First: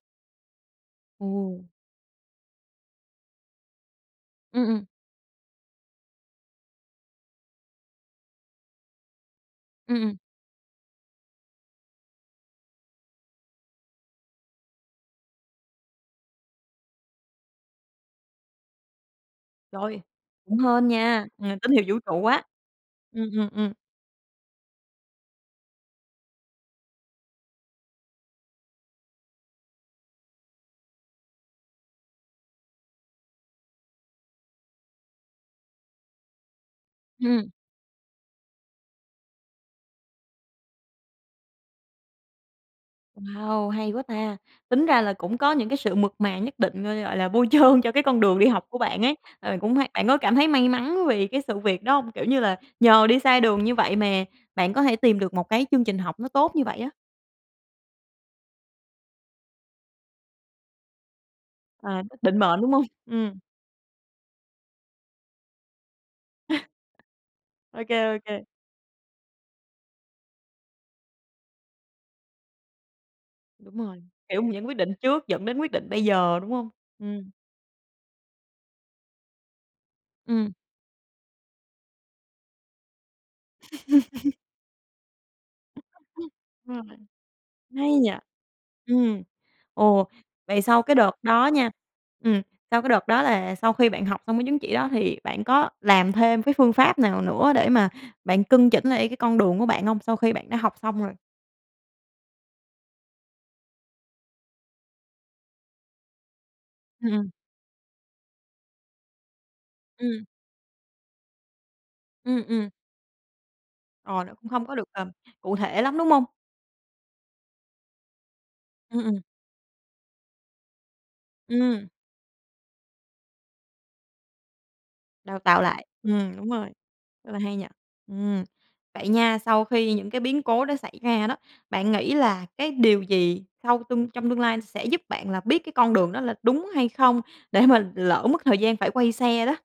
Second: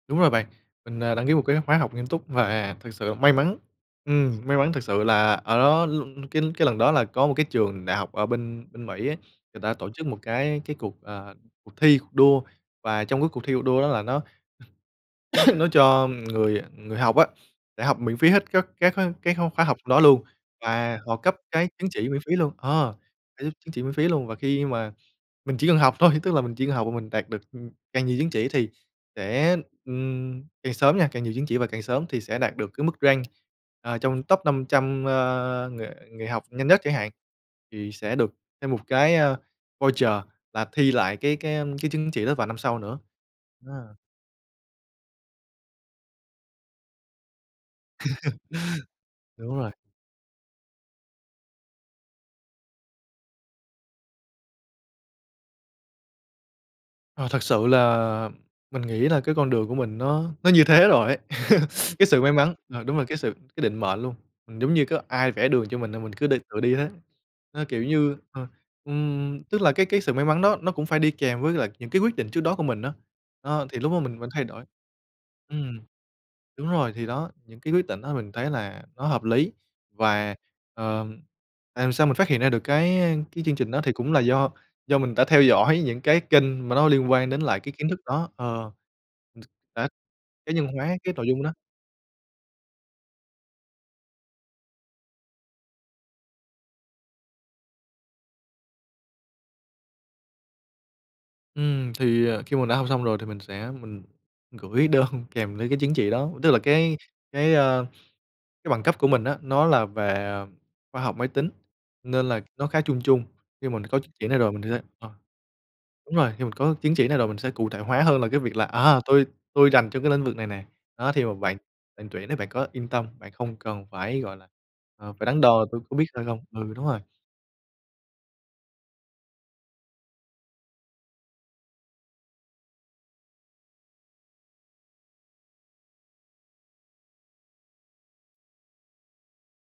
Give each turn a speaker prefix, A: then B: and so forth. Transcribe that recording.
A: Đúng rồi bạn, mình, à, đăng ký một cái
B: Ồ.
A: khóa học nghiêm túc và thực sự may mắn. Ừm, may
B: Ừm,
A: mắn thực
B: ừm.
A: sự là ở đó l cái cái lần đó là có một cái trường đại học ở bên bên Mỹ á, người ta tổ
B: Ừm,
A: chức
B: ừm.
A: một cái cái cuộc, à, cuộc thi, cuộc đua, và trong cái cuộc thi, cuộc đua đó là nó nó cho người người học á, để học miễn phí hết các các cái kh cái kh khóa học đó
B: Trời,
A: luôn
B: cũng hên
A: và họ
B: nha,
A: cấp
B: à,
A: cái
B: tín hiệu
A: chứng
B: vũ
A: chỉ miễn
B: trụ
A: phí
B: á.
A: luôn. Ờ,
B: Ừm,
A: ơ,
B: ừm,
A: giúp chứng
B: ừm.
A: chỉ miễn phí luôn, và khi mà mình chỉ cần học thôi, tức là mình chỉ cần học và mình đạt được, ừm, càng nhiều chứng chỉ thì sẽ, ừm, càng sớm nha, càng nhiều chứng chỉ và càng sớm thì sẽ đạt được cái mức rank, à trong top 500, a, người người học nhanh nhất chẳng hạn,
B: Ừm.
A: thì sẽ được thêm một cái, ơ, voucher là thi lại cái cái, ưm, cái chứng chỉ đó vào năm sau nữa.
B: Wow, hay
A: A!
B: quá ta, tính ra là cũng có những cái sự mượt mà nhất định, ơ, gọi là, bôi trơn cho cái con đường đi học của bạn ấy,
A: Đúng
B: ờ,
A: rồi.
B: cũng hay bạn có cảm thấy may mắn vì cái sự việc đó hông? Kiểu như là, nhờ đi sai đường như vậy mà bạn có thể tìm được một cái chương trình học nó tốt như vậy á.
A: Ờ, thật sự là mình nghĩ là cái con đường của mình nó nó như thế rồi ấy,
B: À,
A: cái
B: nó
A: sự may
B: định
A: mắn
B: mệnh, đúng
A: ờ,
B: hông?
A: đúng rồi, cái sự
B: Ừm.
A: cái định mệnh luôn, giống như có ai vẽ đường cho mình là mình cứ đi tự đi thế. Ơ, kiểu
B: OK,
A: như,
B: OK.
A: ờ, ừm, tức là cái cái sự may mắn đó nó cũng phải đi kèm với lại những cái quyết định trước đó của mình á, ơ,
B: Đúng
A: thì lúc đó
B: rồi,
A: mình mình thay
B: kiểu,
A: đổi
B: những quyết định trước dẫn đến quyết
A: ừm,
B: định bây giờ, đúng hông?
A: đúng rồi, thì
B: Ừm.
A: đó, những cái quyết định đó mình thấy là nó hợp lý, và,
B: Ừm.
A: ờm, làm sao mình phát hiện ra được cái, a, cái chương trình đó thì cũng là do do mình đã theo dõi những cái kênh mà
B: Đúng
A: nó
B: rồi,
A: liên quan đến cái kiến
B: hay
A: thức
B: nhỉ?
A: đó ờ,
B: Ừm,
A: t đã
B: ồ,
A: cá
B: vậy
A: nhân
B: sau cái
A: hóa
B: đợt
A: cái nội dung của
B: đó
A: nó.
B: nha, ừm, sau cái đợt đó là sau khi bạn học xong cái chứng chỉ đó thì bạn có làm thêm cái phương pháp nào nữa để mà bạn cân chỉnh lại cái con đường của bạn hông, sau khi bạn đã học xong rồi?
A: Ừm, thì, à, khi mà mình đã học xong rồi thì mình sẽ mình gửi đơn kèm với cái chứng chỉ đó, tức là cái
B: Ừm, ừm.
A: cái, a, cái bằng cấp của mình á, nó là về,
B: Ừm.
A: à, khoa học máy tính nên là
B: Ừm,
A: nó
B: ừm.
A: khá chung chung. Nhưng mình có chứng
B: Ờ,
A: chỉ
B: nó
A: này
B: cũng
A: rồi mình
B: không có
A: sẽ
B: được,
A: ờ,
B: ờm, cụ thể lắm, đúng
A: đúng
B: hông?
A: rồi, khi mình có chứng chỉ này rồi mình sẽ cụ thể hóa hơn là cái việc là, à,
B: Ừm, ừm.
A: "Tôi tôi rành trong cái lĩnh vực này nè, đó, thì mà bạn
B: Ừm.
A: bạn tuyển bạn có yên tâm, bạn không cần phải, gọi là, ờ, phải
B: Đào
A: đắn
B: tạo
A: đo tôi
B: lại.
A: có biết hay
B: Ừm,
A: không."
B: đúng rồi,
A: Ừ, đúng rồi.
B: rất là hay nhỉ. Ừm, vậy nha, sau khi những cái biến cố đó xảy ra đó, bạn nghĩ là cái điều gì sau tương trong tương lai sẽ giúp bạn là biết cái con đường đó là đúng hay không, để mà lỡ mất thời gian phải quay xe đó?